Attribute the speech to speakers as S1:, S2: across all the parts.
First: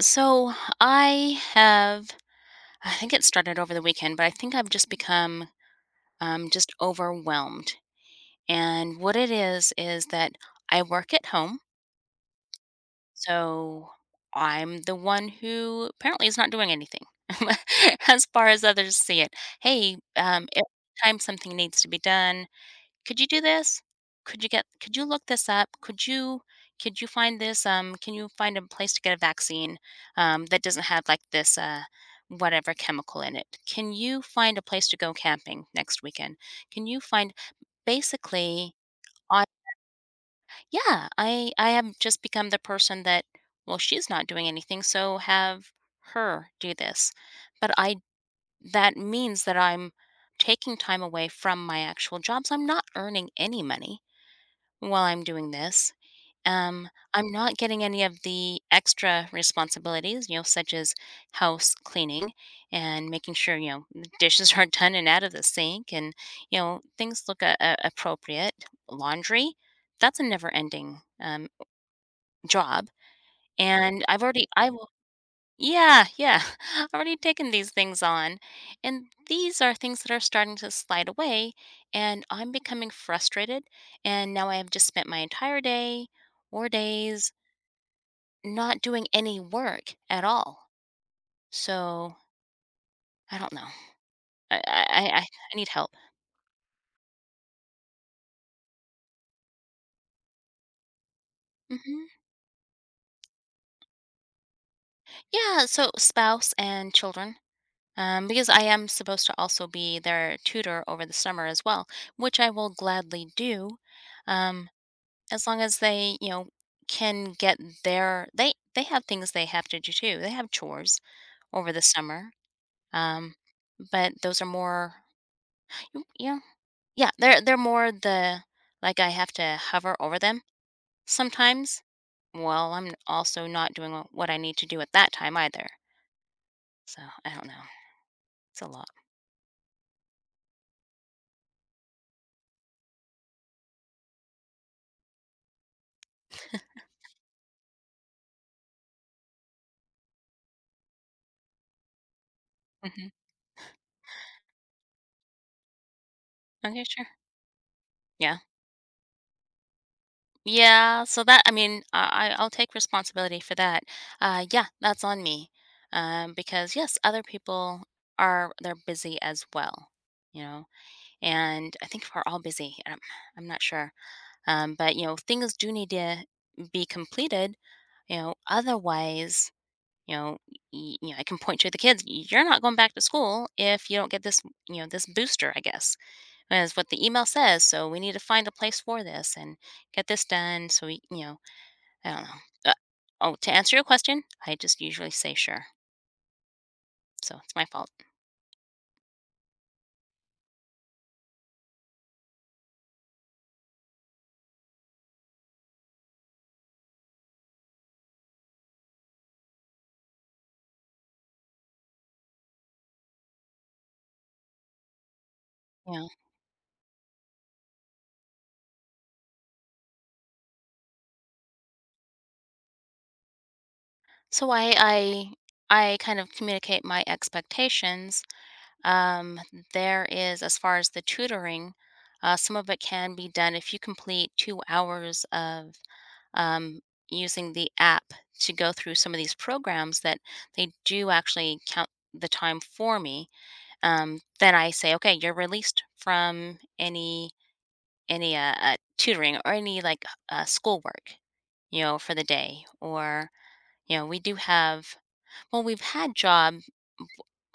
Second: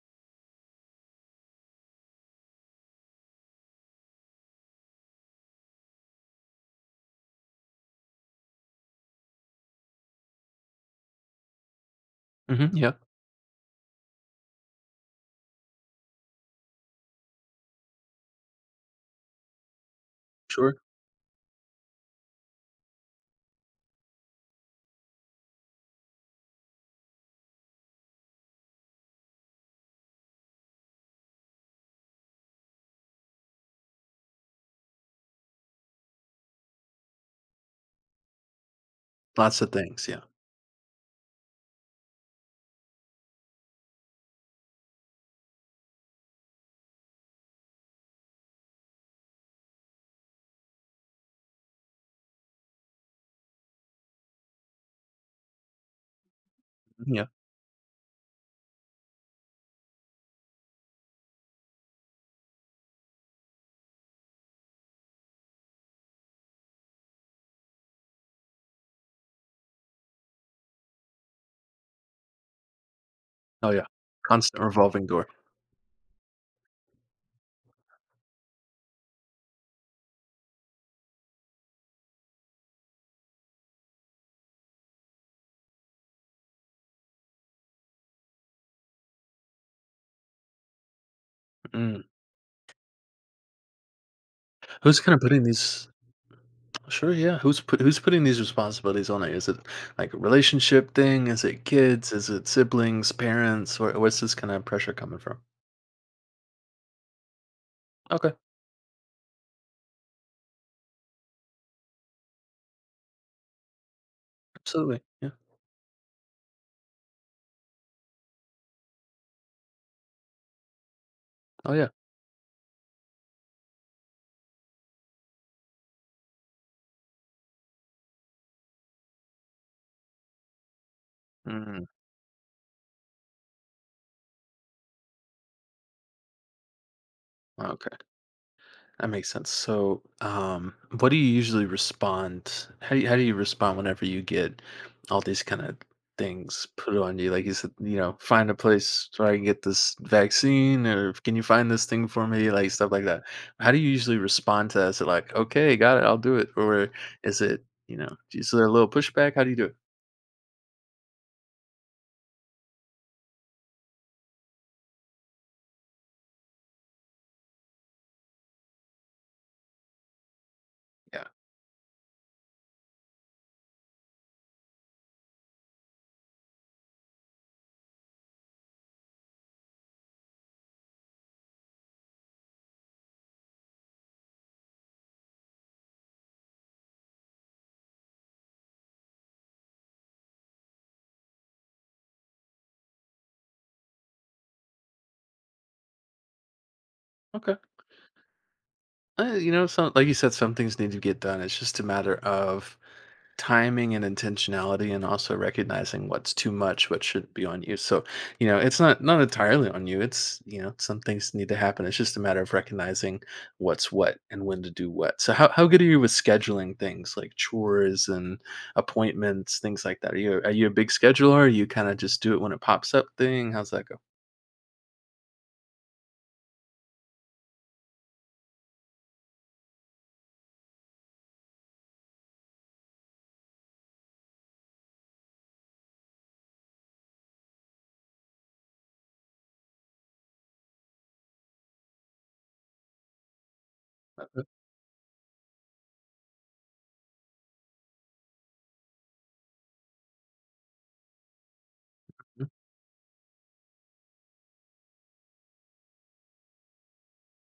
S1: So I have, I think it started over the weekend, but I think I've just become just overwhelmed. And what it is that I work at home.
S2: Mhm, yeah,
S1: So I'm the one who apparently is not doing anything as far as others see it. Hey, every
S2: sure.
S1: time something needs to be done, could you do this? Could you look this up? Could you find this can you find a place to get a vaccine that doesn't have like this whatever chemical in it? Can you find a place to go camping next weekend? Can you find basically I
S2: Lots of things, yeah.
S1: yeah, I have just become the person that she's not doing anything, so have her do this. But I that means that I'm taking time away from my actual jobs. I'm not earning any money while I'm doing this. Um,
S2: Mhm, yeah.
S1: I'm not getting any of the extra responsibilities, you know, such as house cleaning and making sure, you know, the dishes are done and out of the sink and, you know, things look appropriate. Laundry, that's a never ending job.
S2: Oh, yeah.
S1: And I've already,
S2: Constant
S1: I've
S2: revolving door.
S1: yeah, yeah. I've already taken these things on. And these are things that are starting to slide away, and I'm becoming frustrated. And now I have just spent my entire day or days not doing any work at all.
S2: Mm.
S1: So I don't know. I, I,
S2: Who's
S1: I,
S2: kinda
S1: I
S2: putting
S1: I need
S2: these
S1: help.
S2: Sure, yeah. Who's putting these responsibilities on it? Is it, like, a relationship thing? Is it
S1: hmm
S2: kids? Is it siblings, parents? Where's this kinda pressure coming from?
S1: Yeah, so spouse and children.
S2: Okay,
S1: Because I am supposed to also be their tutor over the summer as well, which I will gladly do. Um,
S2: absolutely, yeah.
S1: as long as they, you know, can get their they have things they have to do too. They have chores over
S2: Oh,
S1: the
S2: yeah.
S1: summer. Um, but those are more you know, yeah, they're more the like I have to hover over them sometimes.
S2: Mm,
S1: Well, I'm also not doing what I need to do at that time either. So I don't know.
S2: okay.
S1: It's a lot.
S2: That makes sense. So, what do you usually respond? How do you respond whenever you get all these kind of things put on you? Like you said, you know, find a place where I can get this vaccine, or can you find this thing for me? Like stuff like
S1: hmm
S2: that. How do you usually respond to that? Is it like, okay, got it, I'll do it,
S1: Okay,
S2: or
S1: sure.
S2: is it, you know,
S1: Yeah.
S2: is there a little pushback? How do you do it?
S1: Yeah, so that I mean, I'll take responsibility for that. Yeah, that's on me. Because yes, other people are they're busy as well, you know.
S2: Yeah.
S1: And I think we're all busy. I'm not sure. But you know, things do need to be completed, you know, otherwise, you know, you know, I can point to the kids, you're not going back to school if you don't get this, you know, this booster, I guess. Is what the email says, so we need to find a place for this and get this done so we, you know, I don't know. Oh, to answer your question, I just usually say sure. So
S2: Okay.
S1: it's my fault.
S2: You know, some like you said, some things need to get done. It's just a matter of timing and intentionality, and also recognizing what's too much, what should be on you. So you know it's not entirely on you. It's, you know, some things need to happen. It's just a matter of recognizing what's what and when to do what. So how good are you
S1: Yeah.
S2: with scheduling things like chores and appointments, things like that? Are you a big scheduler? Are you kind of just do it when it pops up thing? How's that go?
S1: So I kind of communicate my expectations. Um, there is as far as the tutoring, some of it can be done if you complete 2 hours of um, using the app to go through some of these programs that they do actually count the time for me.
S2: Uh, uh,
S1: Then I say, okay, you're released from any any tutoring or any like schoolwork, you know, for the
S2: mm,
S1: day. Or, you know, we do have we've had job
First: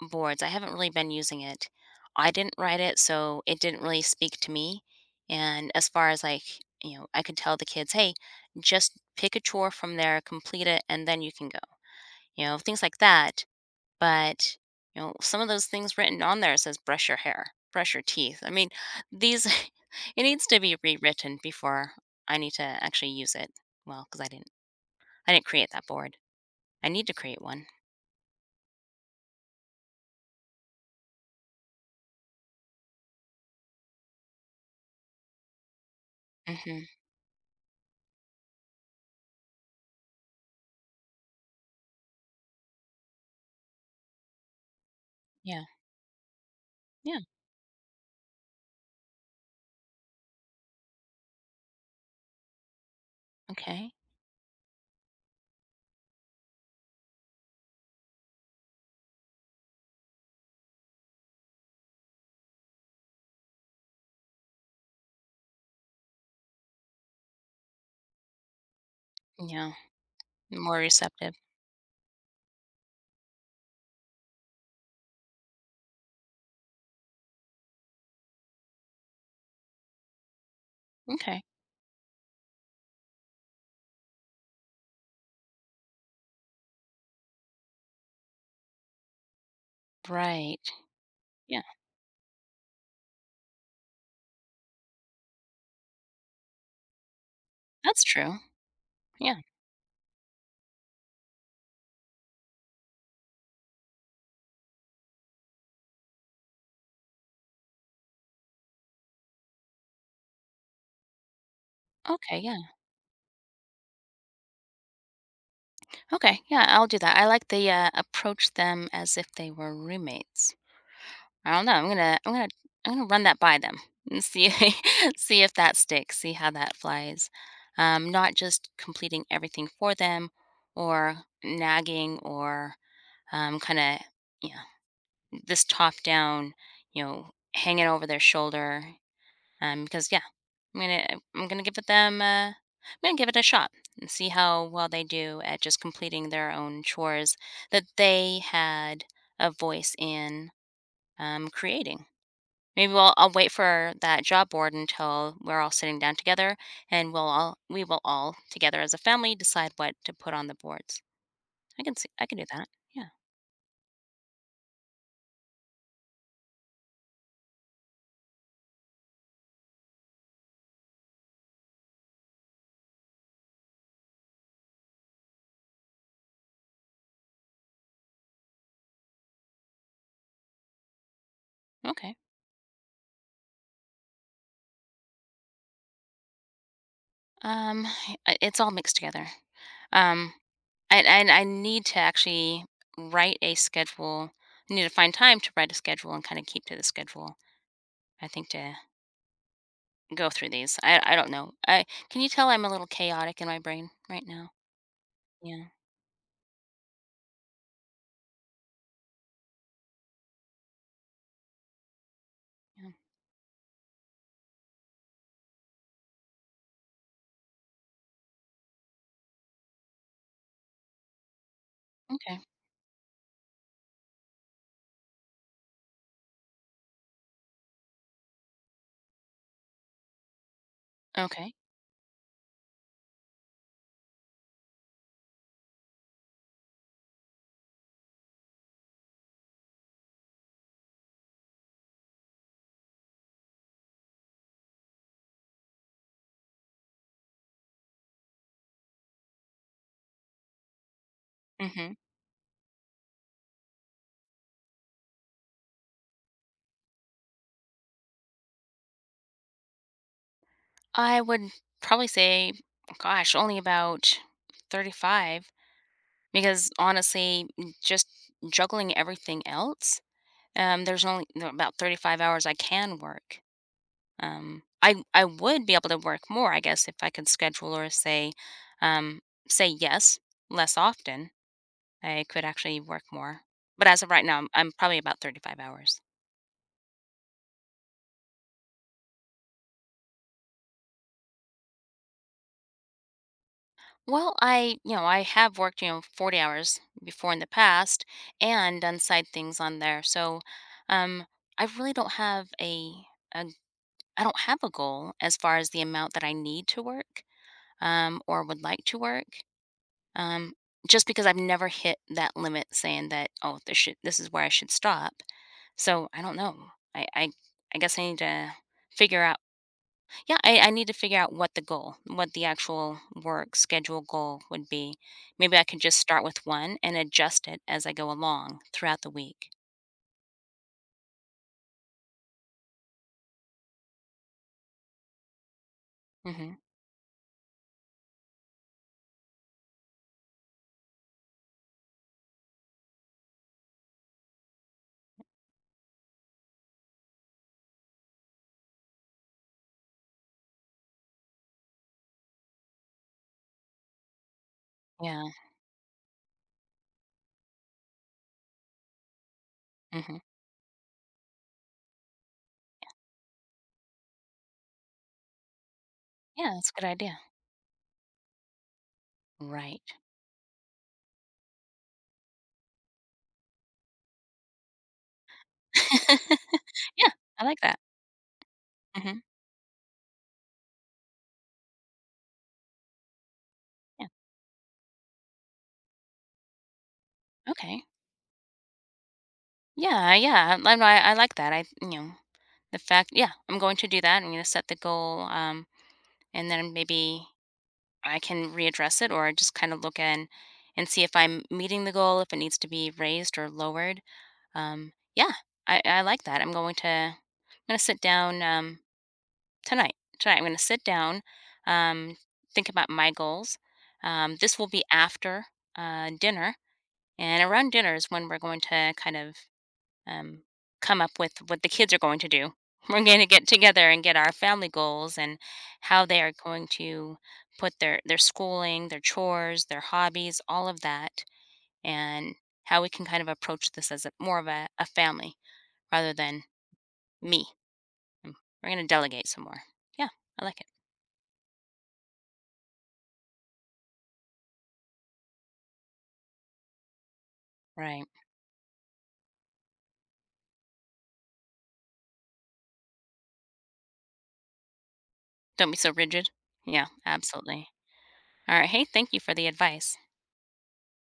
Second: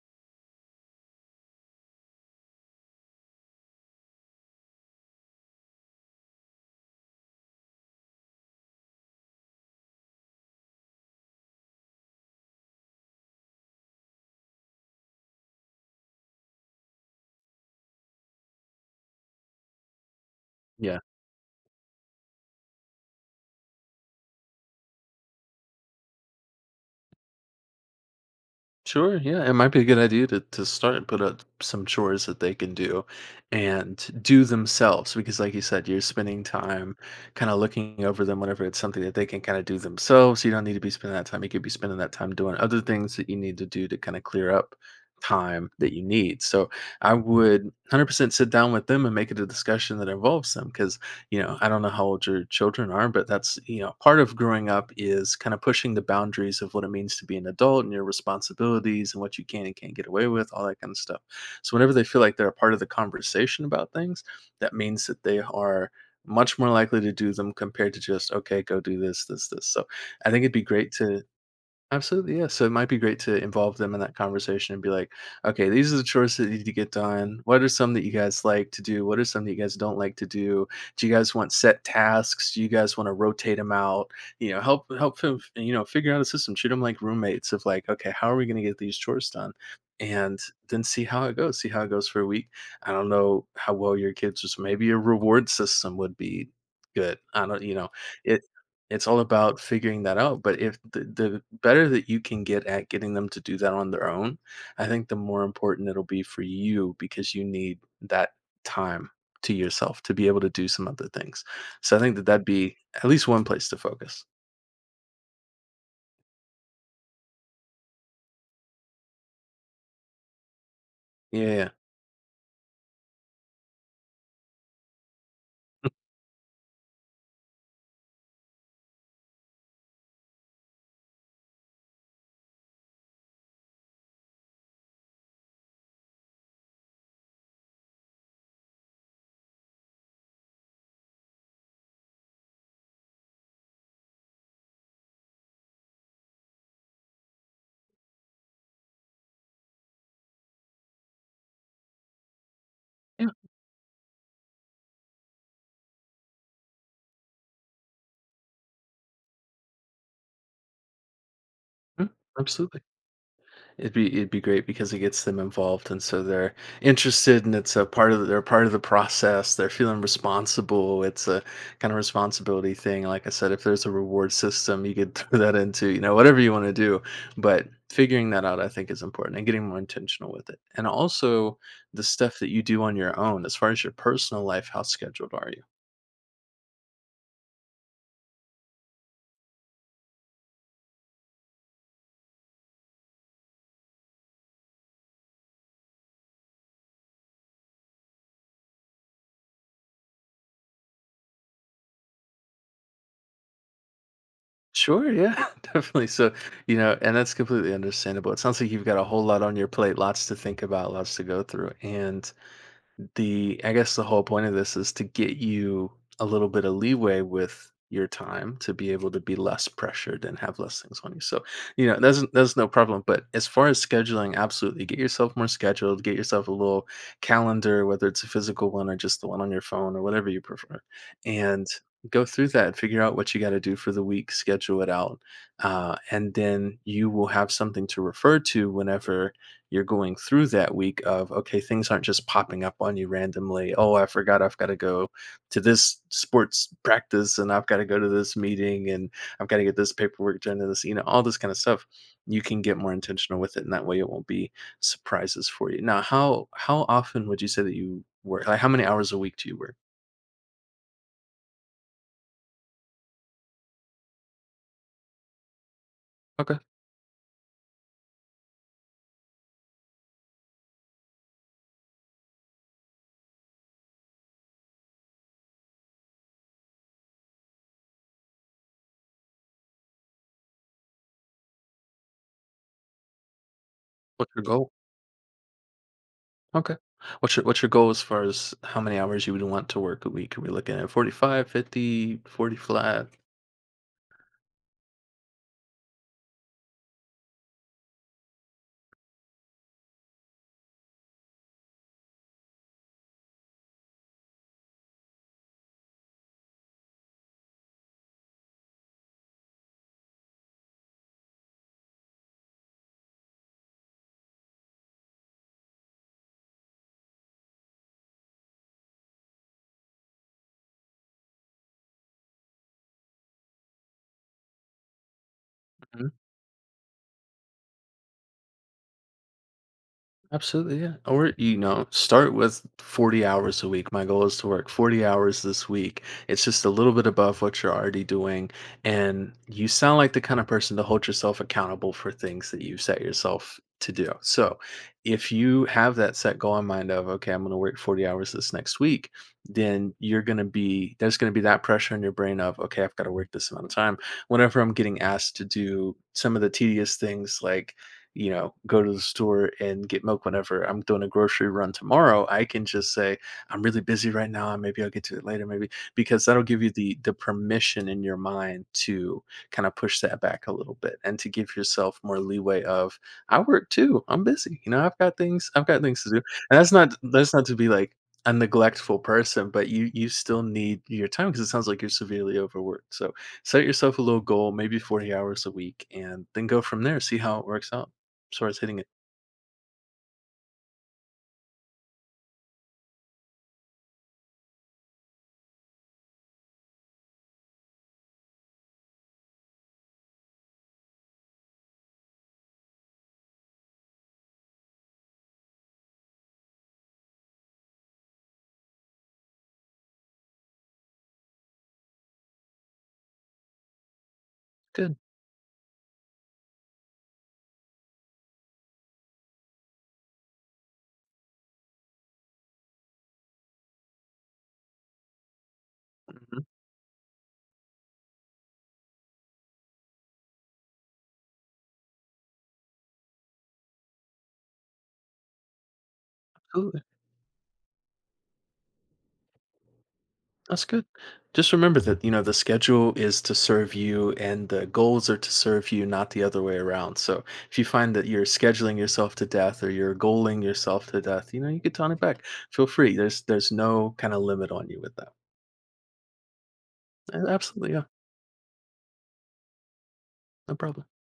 S1: boards. I haven't really been using it. I didn't write it, so it didn't really speak to me. And as far as like, you know, I could tell the kids, hey, just pick a chore from there, complete it, and then you can go. You know, things like that but you know some of those things written on there says brush your hair brush your teeth I mean these it needs to be
S2: yeah.
S1: rewritten before I need to actually use it because I didn't create that board I need to create one.
S2: Sure, yeah, it might be a good idea to start and put up some chores that they can do and do themselves because like you said, you're spending
S1: hmm
S2: time kind of looking over them whenever it's something that they can kind of do themselves. You don't need to be spending that time. You could be spending that time doing other things that you need to do to kind of clear up
S1: yeah,
S2: time that you need. So I
S1: yeah,
S2: would 100% sit down with them and make it a discussion that involves them because you know, I don't know how old your children are, but that's, you
S1: okay,
S2: know, part of growing up is kind of pushing the boundaries of what it means to be an adult and your responsibilities and what you can and can't get away with, all that kind of stuff. So whenever they feel like they're a part of the conversation about things, that means that they are much more likely to do them compared to just, okay, go do this, this, this.
S1: yeah,
S2: So I think it'd be
S1: more
S2: great to.
S1: receptive,
S2: Absolutely, yeah. So it might be great to involve them in that conversation and be like, okay, these are the chores that need to get done. What are some that you guys like to do? What are some that you guys don't like to do? Do you guys
S1: okay,
S2: want set tasks? Do you guys want to rotate them out? You know, help them, you know, figure out a system. Treat them like roommates of like, okay, how are we going to get these chores done? And
S1: right,
S2: then see how it goes.
S1: yeah,
S2: See how it goes for a week. I don't know how well your kids was. Maybe a reward system would be good. I don't, you know,
S1: that's true,
S2: it, it's all
S1: yeah,
S2: about figuring that out, but if the better that you can get at getting them to do that on their own, I think the more important it'll be for you because you need that time to yourself to be able to do some other things. So I think that
S1: okay,
S2: that'd
S1: yeah,
S2: be at least one place to focus.
S1: okay, yeah, I'll do that. I like the approach them as if they were roommates. I don't
S2: Yeah.
S1: know. I'm gonna I'm gonna run that by them and see see if that
S2: Mm,
S1: sticks, see how that flies. Not just completing everything for them, or nagging, or kind of you know this top down, you know, hanging over their shoulder. Because yeah, I'm gonna I'm gonna give it them. I'm gonna give it a shot and see how well they do at just completing their own chores that they had a voice in creating. Maybe we'll
S2: yeah.
S1: I'll wait for that job board until we're all sitting down together, and we will all together as a family decide what to put on the boards. I can
S2: Mm,
S1: see I can do that.
S2: absolutely.
S1: Yeah.
S2: It'd be great because it gets them involved, and so they're interested, and it's a part of the, they're part of the process. They're feeling responsible. It's a kind of responsibility thing. Like I said, if there's a reward system, you could throw that into you know whatever you want to do. But figuring that out, I think, is important, and getting more intentional with it. And also the
S1: Okay.
S2: stuff that you do on your own, as far as your personal life, how scheduled are you?
S1: Um, I- it's all mixed together. Um, and I need to actually write a schedule. I need to find time to write a schedule and kind of keep to the schedule. I think to go through these. I don't know. I can you tell I'm a little chaotic in my brain right now.
S2: Sure, yeah,
S1: Yeah,
S2: definitely. So, you know, and that's completely understandable. It sounds like you've got a whole lot on your plate, lots to think about, lots to go through. And
S1: yeah.
S2: the I guess the whole point of this is to get you a little bit of leeway with your time to be able to be less pressured and have less things on you. So, you know, that's
S1: Okay.
S2: that's no problem. But as far as scheduling, absolutely get yourself more scheduled, get yourself a little calendar, whether it's a physical one or just the one on your phone or whatever you prefer.
S1: Okay.
S2: And go through that and figure out what you got to do for the week, schedule it out. And then you will have something to refer to whenever you're going through that week of, okay, things aren't just popping up on you randomly. Oh, I forgot, I've got to go to this sports practice, and I've got to go to this meeting, and I've got to get this paperwork done, and this, you know, all this kind of stuff.
S1: Mm-hmm.
S2: You can get more intentional with it, and that way it won't be surprises for you. Now how often would you say that you work? Like how many hours a week do you work?
S1: I would probably say, gosh, only about 35
S2: Okay.
S1: because honestly, just juggling everything else, there are about 35 hours I can work. I would be able to work more, I guess, if I could schedule or say, um, say yes less often. I could actually work more, but as of right
S2: What's
S1: now,
S2: your goal?
S1: I'm probably about 35 hours.
S2: Okay, what's your goal as far as how many hours you would want to work a week? Are we looking at 45, 50, 40 flat?
S1: Well, I, you know, I have worked, you know, 40 hours before in the past and done side things on there. So, um, I really don't have a, I don't have a goal as far as the amount that I need to work, or would like to work. Um, just because I've never hit that limit saying that, oh, this should, this is where I should stop. So I don't know. I, I, I guess I need to figure out yeah, I need to figure out what the goal, what the actual work schedule goal would be. Maybe I could just start with one and adjust it as I go along throughout the week.
S2: Absolutely, yeah. Or, you know, start with 40 hours a week. My goal is to work 40 hours this week. It's
S1: hmm
S2: just a little bit above what you're already doing. And you sound like the kind of person to hold yourself accountable for things that you've set yourself to do. So if you have that set goal in mind of, okay, I'm going to work 40 hours this next week, then you're going to be, there's going to be that pressure in your brain of, okay, I've got to work this amount of time. Whenever I'm getting
S1: Yeah.
S2: asked to do some of the tedious things like, you know, go to the store and get
S1: hmm
S2: milk whenever I'm doing a grocery run tomorrow, I can just say, I'm really busy right now. Maybe I'll get to it later. Maybe because that'll
S1: Yeah,
S2: give you
S1: that's a good
S2: the
S1: idea.
S2: permission in your mind to kind of
S1: Right.
S2: push that back a little bit and to give yourself more leeway of I work too. I'm busy. You know, I've got things to do. And that's not
S1: Yeah,
S2: that's not
S1: I
S2: to
S1: like
S2: be
S1: that.
S2: like a neglectful
S1: hmm
S2: person, but you still need your time because it sounds like you're severely overworked. So set yourself a
S1: Yeah.
S2: little goal, maybe 40 hours a week, and then go from there. See how it works
S1: Okay.
S2: out. Starts hitting it.
S1: Yeah. Yeah. I like that. I, you know, the fact, yeah, I'm going to do that. I'm going to set the goal. And then maybe I can readdress it or just kind of look in and see if I'm meeting the goal, if it needs to be raised or lowered. Yeah, I like that. I'm going to sit down tonight. Tonight, I'm going to sit down, um, think about my goals. This will be
S2: Good.
S1: after dinner, and around dinner is when we're going to kind of um, come up with what the kids are going to do. We're going to get together and get our family goals and how they are
S2: Mhm.
S1: going to put their schooling, their chores, their hobbies, all of that, and how we can kind of approach this as more of a family rather than
S2: Absolutely.
S1: me. Mm, we're going to delegate some more. Yeah, I like
S2: That's
S1: it.
S2: good. Just remember that, you know, the schedule is to serve you and the goals are to serve you, not the other way around. So if you find that
S1: Right.
S2: you're scheduling yourself to death or you're goaling yourself to death, you know, you could tone it back. Feel free. There's no kind of limit on you with that.
S1: Don't be so rigid. Yeah, absolutely.
S2: Absolutely, yeah.
S1: All right. Hey, thank you for the advice.
S2: No problem.